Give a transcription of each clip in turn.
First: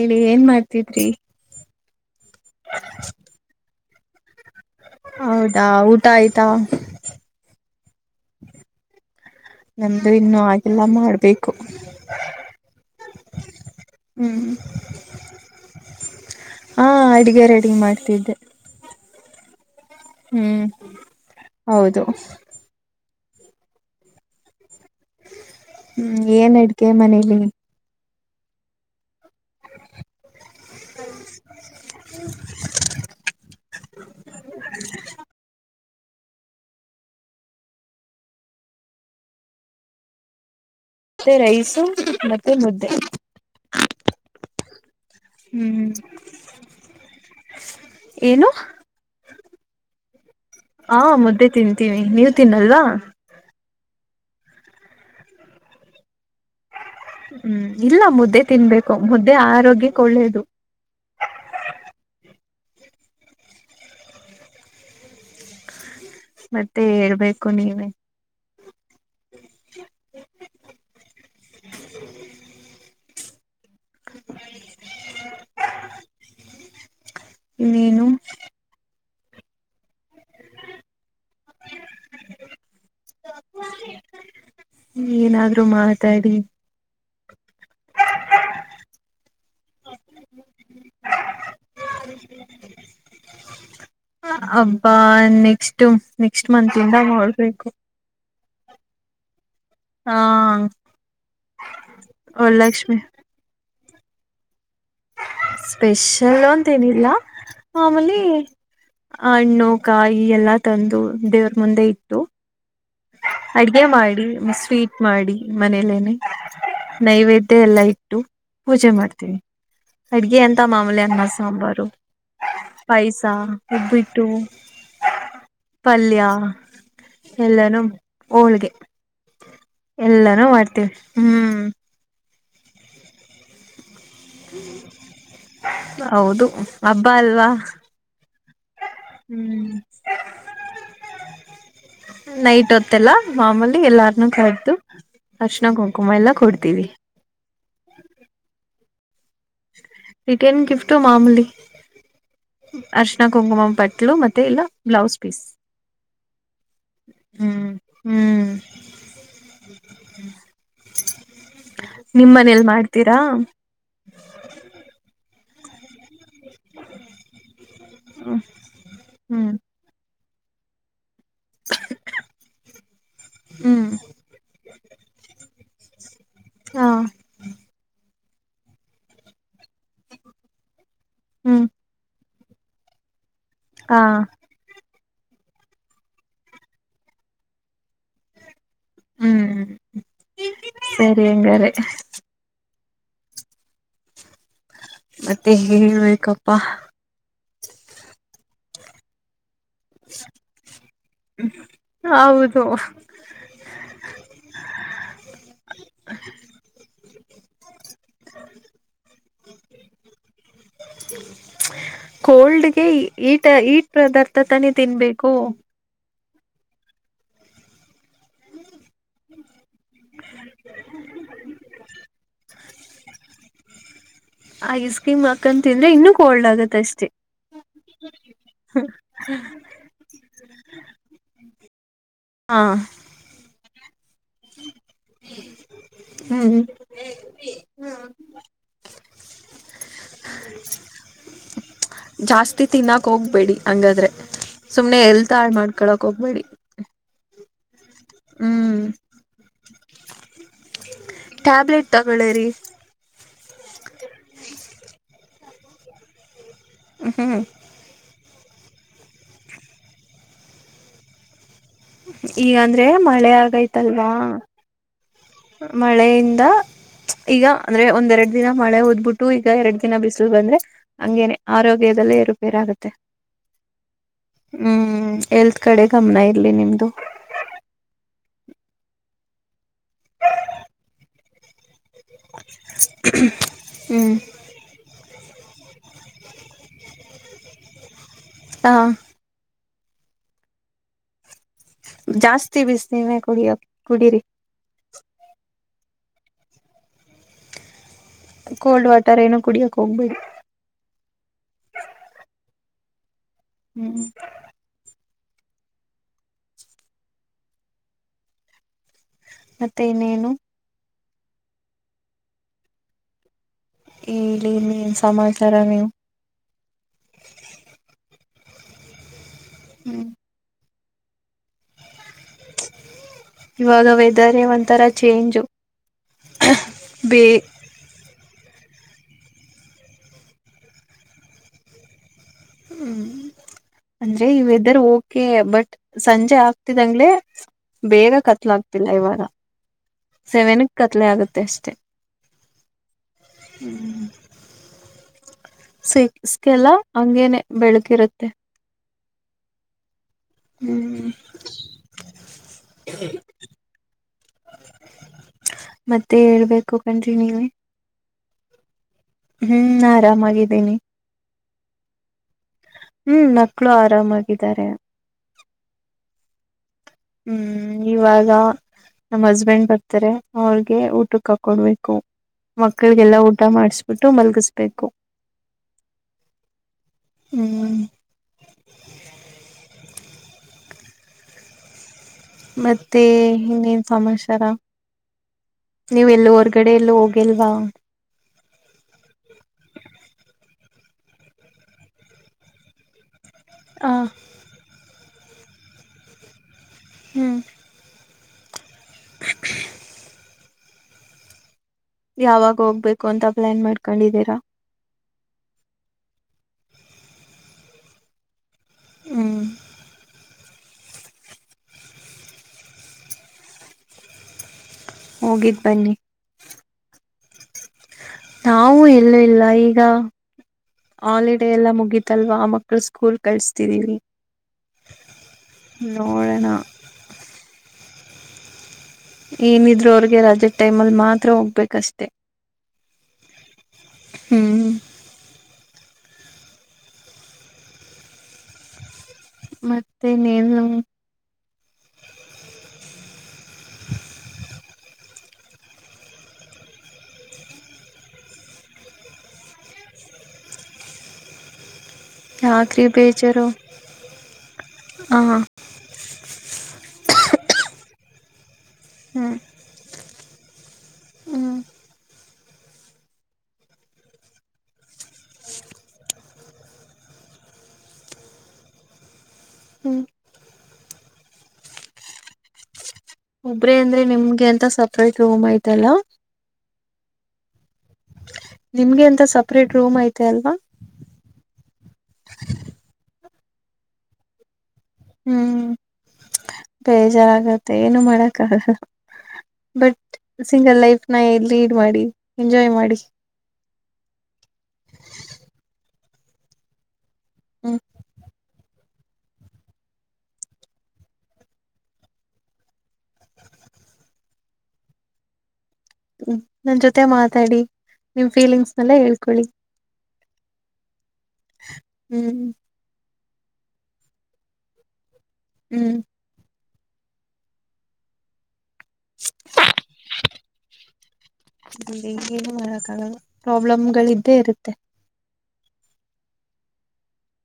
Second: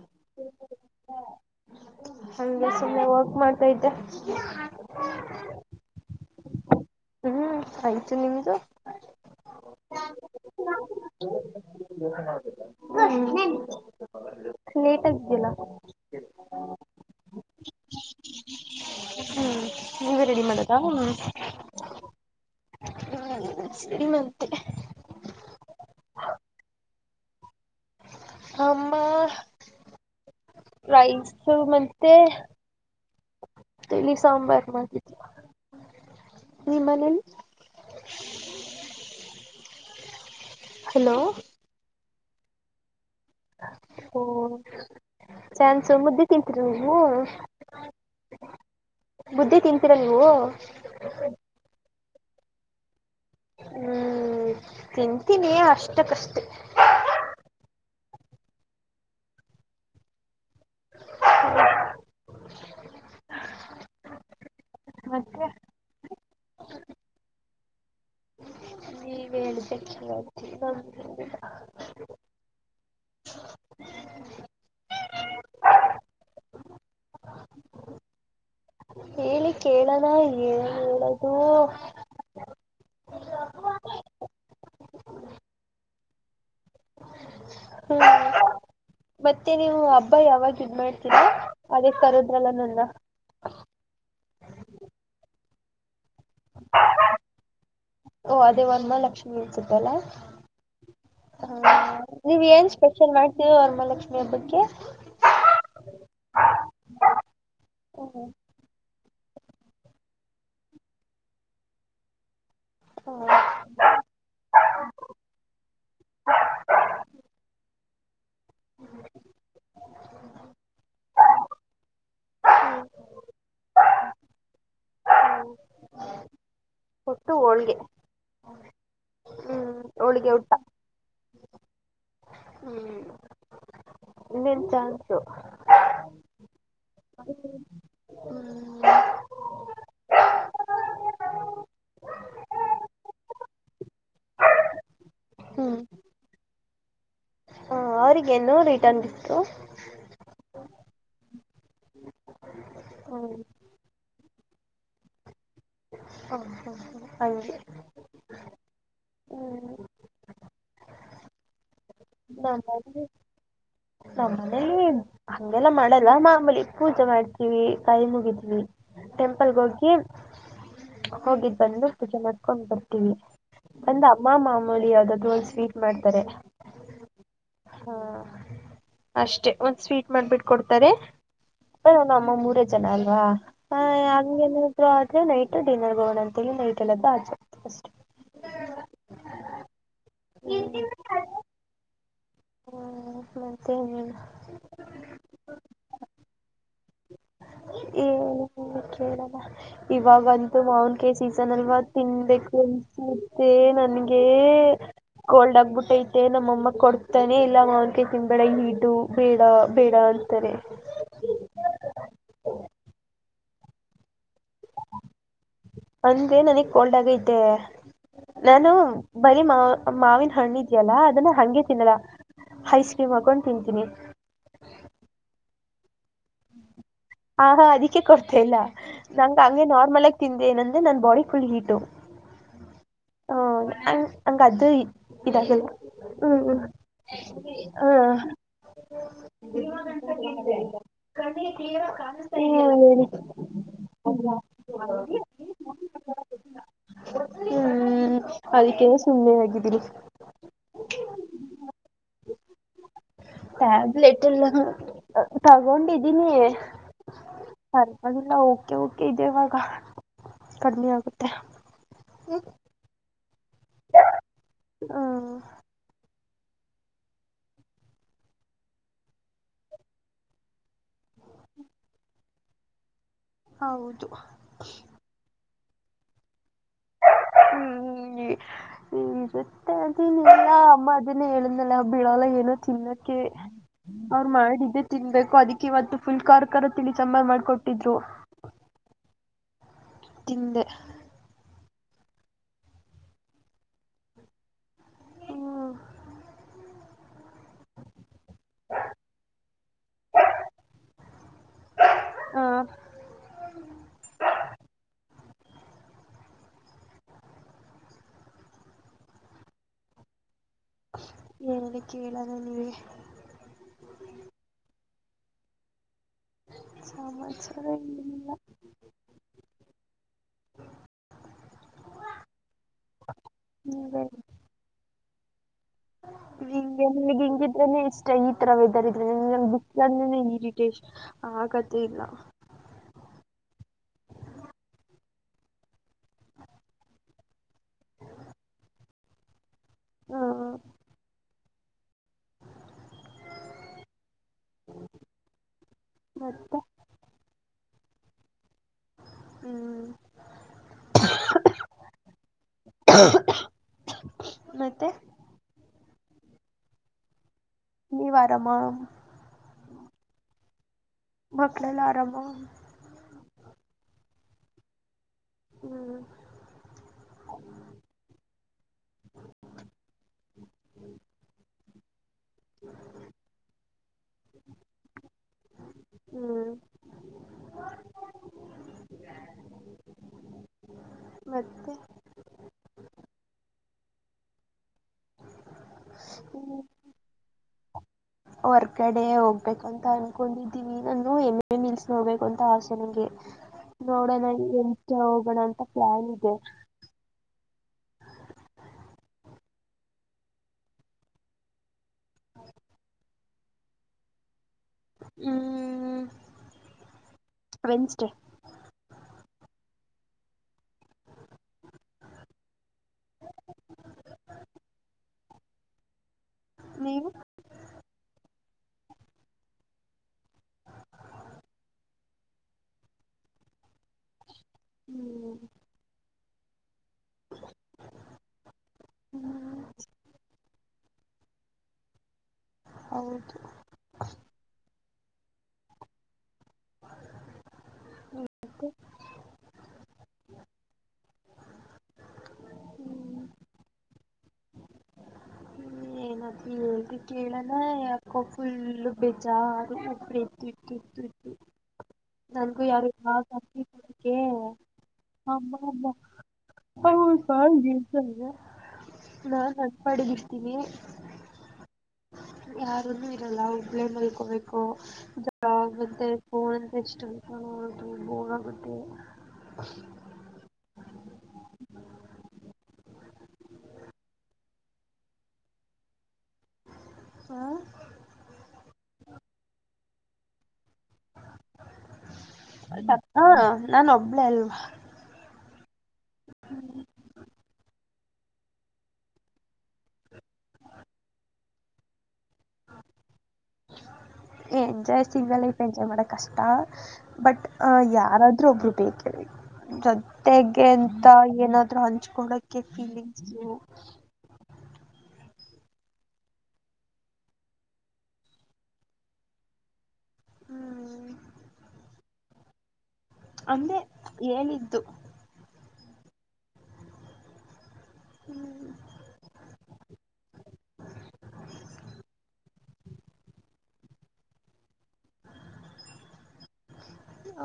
ಹೇಳಿ ಏನ್ ಮಾಡ್ತಿದ್ರಿ ಹಂಗೆ ಸುಮ್ಮನೆ ವರ್ಕ್ ಮಾಡ್ತಾ ಇದ್ದೆ. ಹೌದಾ ಊಟ ಆಯ್ತಾ ಹ್ಮ್ ಆಯ್ತು ನಿಮ್ದು ನಮ್ದು ಇನ್ನು ಆಗಿಲ್ಲ ಮಾಡ್ಬೇಕು. ಹ್ಮ್ ಲೇಟಾಗಿದ್ಯಲ್ಲ. ಅಡುಗೆ ರೆಡಿ ಮಾಡ್ತಿದ್ದೆ. ಹ್ಮ್ ನೀವೆ ರೆಡಿ ಹ್ಮ್ ಮಾಡದ? ಹೌದು ನಿ ಮಂತೆ ಹ್ಮ್ ಏನ್ ಅಡ್ಗೆ ಮನೇಲಿ? ಆಮ್ಮ ರೈಸ್ ಮತ್ತೆ ತಿಳಿ ಸಾಂಬಾರ್ ಮಾಡಿದ್ರು. ನೀ ಮನೇಲ್ ಮತ್ತೆ ರೈಸು ಮತ್ತೆ ಮುದ್ದೆ ಹೊ ಹ್ಮ್ ಚಾನ್ಸು ಮುುದ್ದಿ ತಿಂತೀರ ನೀವು ಏನು ಬುದ್ದಿ ತಿಂತೀರ ನೀವು? ಹಾ ಮುದ್ದೆ ತಿಂತೀವಿ ನೀವ್ ತಿನ್ನಲ್ವಾ ಹ್ಮ್ ತಿಂತೀನಿ ಅಷ್ಟಕ್ಕಷ್ಟೆ ಹ್ಮ್ ಇಲ್ಲ ಮುದ್ದೆ ತಿನ್ಬೇಕು ಮುದ್ದೆ ಆರೋಗ್ಯಕ್ಕೆ ಒಳ್ಳೇದು ಮತ್ತೆ ಮತ್ತೆ ಹೇಳ್ಬೇಕು ಕು ನೀವೇ ನೀವೇ ಹೇಳಿ [unintelligible] [inaudible] [unintelligible] ಇನ್ನೇನು ಹೇಳಿ ಕೇಳನ ಏನ್ ಹೇಳದು ಏನಾದ್ರೂ ಮಾತಾಡಿ ಹ್ಮ ಮತ್ತೆ ನೀವು ಹಬ್ಬ ಯಾವಾಗ ಇದ ಮಾಡಾತೀರಾ ಅದೇ ಕರೋದ್ರಲ್ಲ ನಂದ ಹಬ್ಬಾ ನೆಕ್ಸ್ಟ್ ನೆಕ್ಸ್ಟ್ ಮಂತ್ ಇಂದ ಮಾಡಬೇಕು ಓ ಅದೇ ವರಮಹಾಲಕ್ಷ್ಮೀ ನೀವ್ ಏನ್ ವರಲಕ್ಷ್ಮಿ ಸ್ಪೆಷಲ್ ಮಾಡ್ತೀರ ವರಮಹಾಲಕ್ಷ್ಮಿ ಲಕ್ಷ್ಮಿ ಹಬ್ಬಕ್ಕೆ ಸ್ಪೆಷಲ್ ಅಂತೇಏನಿಲ್ಲ ಮಾಮೂಲಿ ಹಣ್ಣು ಕಾಯಿ ಎಲ್ಲ ತಂದು ದೇವ್ರ ಮುಂದೆ ಇಟ್ಟು ಅಡ್ಗೆ ಮಾಡಿ ಸ್ವೀಟ್ ಮಾಡಿ ಮನೇಲೇನೆ ನೈವೇದ್ಯ ಎಲ್ಲ ಇತ್ತು [unintelligible] ಪೂಜೆ ಮಾಡ್ತೀವಿ ಅಡ್ಗೆ ಅಂತ ಮಾಮೂಲಿ ಅನ್ನ ಸಾಂಬಾರು ಪಾಯಸ ಉಪ್ಪಿಟ್ಟು ಪಲ್ಯ ಒಬ್ಬಟ್ಟು ಹೋಳ್ಗೆ ಎಲ್ಲಾನು ಹೋಳ್ಗೆ ಹ್ಮ್ ಹೋಳಿಗೆ ಎಲ್ಲಾನು ಊಟ ಮಾಡ್ತೀವಿ ಹ್ಮ್ ಹ್ಮ್ ಇನ್ನೇನ್ ಚಾನ್ಸು ಹೌದು ಹಬ್ಬಾ ಅಲ್ವಾ ಹ್ಮ್ ಹ್ಮ್ ನೈಟ್ ಹೊತ್ತಲ್ಲ ಮಾಮೂಲಿ ಎಲ್ಲಾರ್ನು ಕರ್ದು ಅರಿಸಿಣ ಹ್ಮ್ ಕುಂಕುಮ ಎಲ್ಲಾ ಕೊಡ್ತೀವಿ ಅವ್ರಗೇನು ರಿಟರ್ನ್ ಗಿಫ್ಟ್ ರಿಟನ್ ಗಿಫ್ಟು ಮಾಮೂಲಿ ಅರಿಸಿಣ ಹ್ಮ್ ಕುಂಕುಮ ಪಟ್ಲು ಮತ್ತೆ ಇಲ್ಲ ಬ್ಲೌಸ್ ಪೀಸ್ ಹ ಹಾ ಹ ಹಂಗೆ ಹ್ಮ್ ಹ್ಮ್ ಹ್ಮ್ ನಿಮ್ಮ್ ಮನೇಲ್ ಮಾಡ್ತೀರಾ ನಮ್ಮ ಮನೆಲಿ ಏನು ಹಂಗೆಲ್ಲಾ ಮಾಡಲ್ಲ ಮಾ ನಮ್ಮಲಿ ಪೂಜೆ ಮಾಡ್ತೀವಿ ಕೈ ಮುಗಿತೀವಿ ಹ್ಮ್ ಟೆಂಪಲ್ಗೆ ಹೋಗಿ ಹೋಗಿದ್ದ್ ಬಂದು ಪೂಜೆ ಮಾಡ್ಕೊಂಡ್ ಬರ್ತೀವಿ ಹ್ಮ್ ಬಂದ ಅಮ್ಮ ಮಾಮೂಲಿ ಯಾವ್ದಾದ್ರೂ ಒಂದು ಸ್ವೀಟ್ ಮಾಡ್ತಾರೆ ಹಾ ಹಾ ಅಷ್ಟೆ ಮತ್ ಸ್ವೀಟ್ ಮಾಡ್ಬಿಟ್ಟ ಕೊಡ್ತಾರೆ ಹ್ಮ್ [inaudible] ಮತ್ತೆ ಜನ ಅಲ್ವಾ ಹ ಹಾ ಹಂಗೆನಿದ್ರು ಅ ನೈಟ್ ಡಿನ್ನರ್ಗೆ ಹೋಗಣ ಅಂತೇಳಿ ನೈಟ್ ಎಲ್ಲದ್ದು ಆಚೆ ಅಷ್ಟೇ [unintelligible] ಹ್ಮ್ ಸರಿ ಎಂಗಾರೆ ಹ್ಮ ಮತ್ತೆ ಇನೇನು ಮತ್ತೆ ಹೇಬೇಕಪ್ಪಾ ಹೇಳಿ ನೀವೇ ಕೇಳ್ದಾ ಇವಾಗಂತೂ ಮಾವನ್ಕಯಿ ಸೀಸನ್ ಅಲ್ವಾ ತಿನ್ಬೇಕು ಹೌದು ಅನ್ಸುತ್ತೆ ನನ್ಗೆ ಕೋಲ್ಡ್ ಆಗ್ಬಿಟ್ಟೈತೆ ನಮ್ಮಮ್ಮ ಕೊಡ್ತ ತನೆ ಇಲ್ಲ ಮಾ ಅತಿ ತಿನ್ಬೇಡ ಹೀಟು ಬೇಡ ಬೇಡ ಅಂತಾರೆ ಕೋಲ್ಡ್ಗೆ ಈ ಇಟ್ ಹೀಟ್ ಪದಾರ್ಥ ತಾನೇ ತಿನ್ಬೇಕು ಅಂದೆ ನನಗ್ ಕೋಲ್ಡ್ ಆಗೈತೆ ನಾನು ಬರೀ ಮಾವ್ ಮಾವಿನ ಹಣ್ಣು ಇದ್ಯಲ್ಲಾ ಅದನ್ನ ಹಂಗೆ ತಿನ್ನಲ್ಲ ಹೈಕ್ರೀಮ್ ಹಾಕೊಂಡು ತಿಂತೀನಿ ಐಸ್ ಕ್ರೀಮ್ ಹಾಕಂತಿಂದ್ರೆ ಇನ್ನುೂ ಕೋಲ್ಡ್ ಆಗತ್ ಅಷ್ಟೆ ಹ ಹಾ ಅದಕ್ಕೆ ಕೊಡ್ತ ಇಲ್ಲ ನಂ ಹಂಗೆ ನಾರ್ಮಲ್ ಆಗಿ ತಿಂದೆ ಏನಂದ್ರೆ ನನ್ ಬಾಡಿ ಫುಲ್ ಹೀಟ ಹಾ ಹಾ [inaudible] ಹಂಗ ಅದು ಇದಾಗೆಲ್ಲ ಹ್ಮ್ ಹ್ಮ್ ಹ್ಮ ಜಾಸ್ತಿ ತಿನ್ನಕ್ ಹೋಗ್ಬೇಡಿ ಹಂಗಾದ್ರೆ ಸುಮ್ನೆ ಎಲ್ತಾಳ್ ಮಾಡ್ಕೊಳಕ್ ಹೋಗ್ಬೇಡಿ ಹ್ಮ್ ಹ್ಮ್ ಅದಕ್ಕೆ ಸುಮ್ಮನೆ ಆಗಿದ್ದೀನಿ ಟ್ಯಾಬ್ಲೆಟ್ ತಗೊಳ್ಳೇರಿ ಟ್ಯಾಬ್ಲೆಟ್ ಎಲ್ಲ ತಗೊಂಡಿದೀನಿ ಹ್ಮ ಅದೆಲ್ಲ ಓಕೆ ಓಕೆ ಇದೆ ಇವಾಗ ಕಡಿಮಿ ಆಗುತ್ತೆ ಈಗಂದ್ರೆ ಮಳೆ ಐತಲ್ವಾ ಹ್ಮ್ ಈಗ ಅಂದ್ರೆ ಒಂದ್ ಎರಡ್ ದಿನ ಮಳೆ ಹದ್ಬಿಟ್ಟು ಈಗ ಎರಡ್ ದಿನ ಬಿಸಿಲು ಬಂದ್ರೆ ಹಂಗೇನೆ ಆರೋಗ್ಯದದಲ್ಲಿ ಏರು ಪೇರ್ ಆಗುತ್ತೆ ಹೌದು ಹ್ಮ್ ಎಲ್ತ್ ಕಡೆ ಗಮನ ಇ ಇಲ್ಲಿ ನಿಮ್ದು ಈ ಇವತ್ತೆ ಅದನೆಲ್ಲಾ ಅಮ್ಮ ಅದನ್ನೇ ಹೇಳದ್ಲಲ್ಲಾ ಬಿಳಲ್ಲಾ ಏನು ತಿನ್ನಕ್ಕೆ ಹ್ಮ್ ಅವ್ರು ಮಾಡಿದ್ದೆ ತಿನ್ನಬೇಕ್ ಕೊ ಅದೀಕ್ಕೆ ಇವತ್ತು ಫುಲ್ ಕಾರ್ಕರ ತಿಳಿ ಸಾಂಬರ್ ಮಾಡ್ಕೊಟ್ಟಿದ್ರು ಹಾ ತಿಂದೆ ಜಾಸ್ತಿ ಬಿಸ್ನೀರೇ ಕುಡಿಯ ಕುಡೀರಿ ಹ್ಮ್ ಕೋಲ್ಡ್ ವಾಟರ್ ಏನು ಕುಡಿಯಕ್ ಹೋಗ್ಬೇಡಿ ಹ ಹ್ಮ್ ಮತ್ತೆ ಇನ್ನೇನು ಹೇಳಿ ಕೇಳಣ ನೀವೇ ಹೇಳಿ ಇನ್ನೇನ್ ಸಮಾಚಾರ ನೀವು ಸಮಾಚಾರ ಏನಿಲ್ಲ ಹ್ಮ್ ಇವಾಗ ವೆದರೆ ಒಂತರಾ ಚೇಂಜು ಹಿಂಗೇನೆ ನೀನೀಗ ಬೇ ಹಿಂಗಿದ್ರೇನೆ ಇಷ್ ಛೆ ಈತರ ವೆದರ್ ಇದ್ರೆ ನಂಗ್ ಬುಕ್ ಅಂದ್ರೇನೆ ಈರಿಟೇಶನ್ ಆಗದ್ದೆ ಇಲ್ಲಾ ಹ್ಮ್ ಅಂದ್ರೆ ಈ ವೆದರ್ ಓಕೆ ಬಟ್ ಸಂಜೆ ಆಗ್ತಿದಂಗ್ಲೆ ಬೇಗ ಕತ್ಲ ಆಗ್ತಿಲ್ಲ ಇವಾಗ ಹಾ ಸೆವೆನ್ಕ್ ಕತ್ಲೆ ಆಗತ್ತೆ ಅಷ್ಟೆ ಹ್ಮ ಮತ್ತೆ ಸಿಕ್ಸ್ಕೆಲ್ಲಾ ಹಂಗೇನೆ ಬೆಳಕ್ ಇರತ್ತೆ ಹ್ಮ್. ಹ್ಮ್ ಮತ್ತೆ. ಮತ್ತೆ ಹೇಳ್ಬೇಕು ಕಂಡ್ರಿ ನೀವೆ. ನೀವ್ ಆರಾಮಾ ಹ್ಮ್ ಆರಾಮಾಗಿದ್ದೀನಿ. ಮಕ್ಕಳೆಲ್ಲ ಆರಾಮ. ಹ್ಮ್ ಮಕ್ಳು ಆರಾಮಾಗಿದ್ದಾರೆ. ಹ್ಮ್. ಹ್ಮ್ ಇವಾಗಾ ನಮ್ ಹಸ್ಬೆಂಡ್ ಬತ್ತರೆ ಅವ್ರಗೆ ಊಟಕ್ ಹಾಕ್ ಕೊಡ್ಬೇಕು. ಮಕ್ಕಳಿಗೆಲ್ಲಾ ಊಟ ಮಾಡಿಸಬಿಟ್ಟು ಮಲಗಿಸ್ಬೇಕು ಹ್ಮ್ ಹ್ಮ್. ಮತ್ತೆ. ಮತ್ತೆ ಇನ್ನೇನ್ ಸಮಾಚಾರ. ನೀವ್ ಎಲ್ಲೂ ಹೊರ್ಗಡೆ ಎಲ್ಲೂ ಹೋಗಿಲ್ವಾ. ಹೊರರ್ಗಡೆ ಹೋಗ್ಬೇಕಂತ ಅನ್ಕೊಂಡಿದ್ದೀವಿ ನಾನು ಎಮ್ಮೆ ನಿಲ್ಸ ಹೋಗಬೇಕು ಅಂತ ಆಸೆ ನಂಗೆ. ಹ ನೋಡೋಣ ಎಂತ ಹಣ ಅಂತ ಪ್ಲಾನ್ ಇದೆ. ಹ್ಮ್. ಯಾವಾಗ ಹೋಗ್ಬೇಕು ಅಂತ. ಪ್ಲಾನ್ ಮಾಡ್ಕೊಂಡಿದ್ದೀರಾ. ಹ್ಮ್ ವೆನ್ಸ್ಡೇ. ಹ್ಮ್. ಹೋಗಿದ ಬನ್ನಿ. ನೀವು ನಾವವು ಎಲ್ಲೂ ಇಲ್ಲ ಈಗ ಹಾಲಿಡೇ ಎಲ್ಲ ಮುಗೀತಲ್ವಾ ಆ ಮಕ್ಳು ಸ್ಕೂಲ್ ಕಳಸ್ತಿದೀವಿ. ಹ್ಮ್. ಒರನ. ಹ್ಮ್ ಏನಿದ್ರು ಅವ್ರಿಗೆ ರೆ. ಟೈಮ್ ಅಲ್ಲಿ ಮಾತ್ರ ಹೋಗ್ಬೇಕಷ್ಟೇ. ಹೌದು. ಹ್ಮ್. ಹು. ಮತ್ತೆ ನೀನು. ಹ್ಮ್ ಏನಪ್ಪ ಹೇಳ್ದ ಕೇಳಣ ಯಾಕೋ ಫುಲ್ಲು ಬೇಜಾರ ಒಬ ಇತ್ತು ಇತ್ತು ಇತ್ತು ಇತ್ತು. ನನ್ಗೂ ಯಾಕ್ರಿ ಯಾರು ಹ. ಬೇಜಾರು ಹ ಹ್ಮ್ ನಾನ್ ಅನ್ ಮಾಡಡಿದ್ದ ಇಷ್ಟ. ನೀಮ. ಹ್ಮ್ ಯಾರನು ಇರಲ್ಲ ಹುಬ್ಳ ಮಲ್ಕೋಬೇಕು ಜ ಮತ್ತೆ ಫೋನ್ ಅಂತ ಇಷ್ಟ ಹೋಗ ಮತ್ತೆ. ಹ್ಮ್. ಒಬ್ರೇ ಅಂದ್ರೆ ನಿಮ್ಗೆ ಎಂತ ಸಪ್ರೇಟ್ ರೂಮ್ ಆಯತಲ್ಲ ಹ್ಮ ನಿಮ್ಗೆ ಎಂತ ಸಪ್ರೇಟ್ ರೂಮ್ ಐತೆ ಅಲ್ವಾ ಹ ಹಾ ನಾನ ಒಬ್ಳೇ ಅಲ್ವಾ ಹ್ಮ್ ಬೇಜಾರಾಗತ್ತೆ ಏನು ಮಾಡಕ ಬಟ್ ಸಿಂಗಲ್ ಲೈಫ್ ನ ಎಲ್ಲಿ ಲೀಡ್ ಮಾಡಿ ಎಂಜಾಯ್ ಮಾಡಿ ಎಜಾಯ್ ಸಿಂಗ ಇಪ್ಪ ಎಜ್ ಮಾಡಡ ಕಷ್ಟ ಬಟ್ ಅ ಹ್ಮ್ ಯಾರಾದ್ರೂ ಒಬ್ರು ಬೇಕೇ ಬೇಕು ಜೊತೆಗೆ ಎಂತ ಏನಾದ್ ಹಂಚ್ಕೊಳಕ್ಕೆ ಫೀಲಿಂಗ್ಸ ನನ್ ಜೊತೆ ಮಾತಾಡಿ ನಿಮ್ ಫೀಲಿಂಗ್ಸ್ನೆಲ್ಲ ಹೇಳ್ಕೊಳ್ಳಿ ಹ್ಮ್ ಹ್ಮ್ ಅಂದೆ ಏನಿದ್ದು ಹ್ಮ್ ಹ್ಮ್ ಹ ಅ ಏನು ಮಾಡಕ್ಕಾಗಲ್ಲ ಪ್ರಾಬ್ಲಮ್ಗಳ ಇದಿದ್ದೇ ಇರುತ್ತೆ ಹ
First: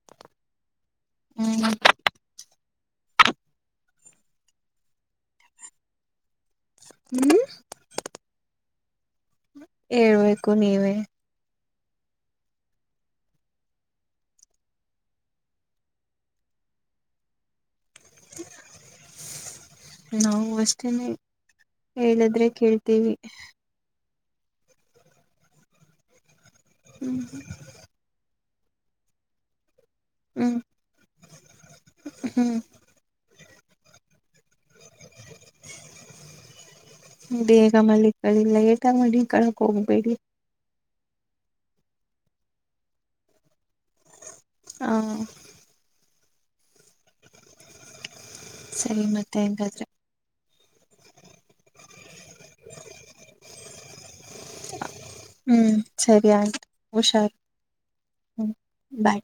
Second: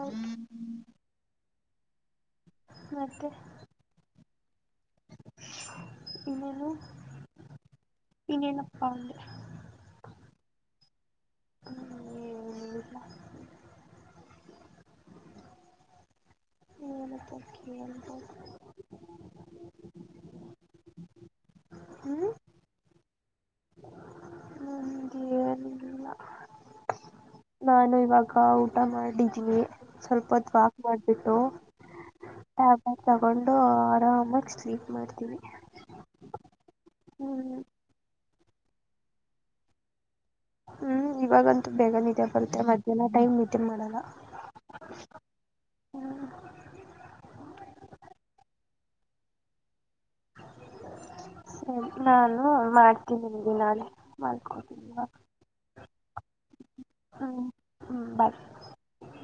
ಹ್ಮ್ ಮತ್ತೆ ಇನ್ನೇನು ಹ್ಮ್ ಇನ್ನನು ಹೌದು ಹೇಳ್ಬೇಕು ನೀವೇ ಹ ಹ್ಮಕ ನಾವು ಅಷ್ಟೇನೆ ಹ್ಞೂ ಹೇಳಾದ್ರೆ ಕೇಳ್ತೀವಿ ಎಫ್ ನಂದು ಏನಿಲ್ಲ ಹ್ಮ್ ನಾನು ಇವಾಗ ಕ್ಕಾ ಊಟ ಮಾಡಿದ್ವಿ ಸ್ವಲ್ಪತ್ತು ಹ್ಮ್ ವಾಕ್ ಮಾಡಬಿಟ್ಟು ಹ್ಮ್ ಆ ತಗೊಂಡ್ ಆರಾಮಾಗಿಸಲಿ ಮಾಡ್ತೀವಿ ಹ್ಮ್ ಹ್ಮ ಕ ಲೇಟ್ ಆಗ ಮಾಲೀಕಳಾಕ್ ಹೋಗ್ಬೇಡಿ ಹ್ಮ್ ಇವಾಗಂತೂ ಬೇಗ ನಿಿದ್ದೆ ಬರುತ್ತೆ ಮಧ್ಯಾಹ್ನ ಟೈಮ್ ನಿದ್ದೆ ಮಾಡಲ್ಲ ಹ ಸರಿ ಮತ್ತೆ ಹೆಂಗಾದ್ರೆ ಸರಿ ನಾನು ಮಾಡ್ತೀನಿಲ್ಲಿ ನಾಳೆ ಮಲ್ಕೋ ಬೈ ಸರಿ ಸರಿ ಆಯ್ತು ಹುಷಾರು ಹ್ಮ್ ಬಾಯ್ ಬೈ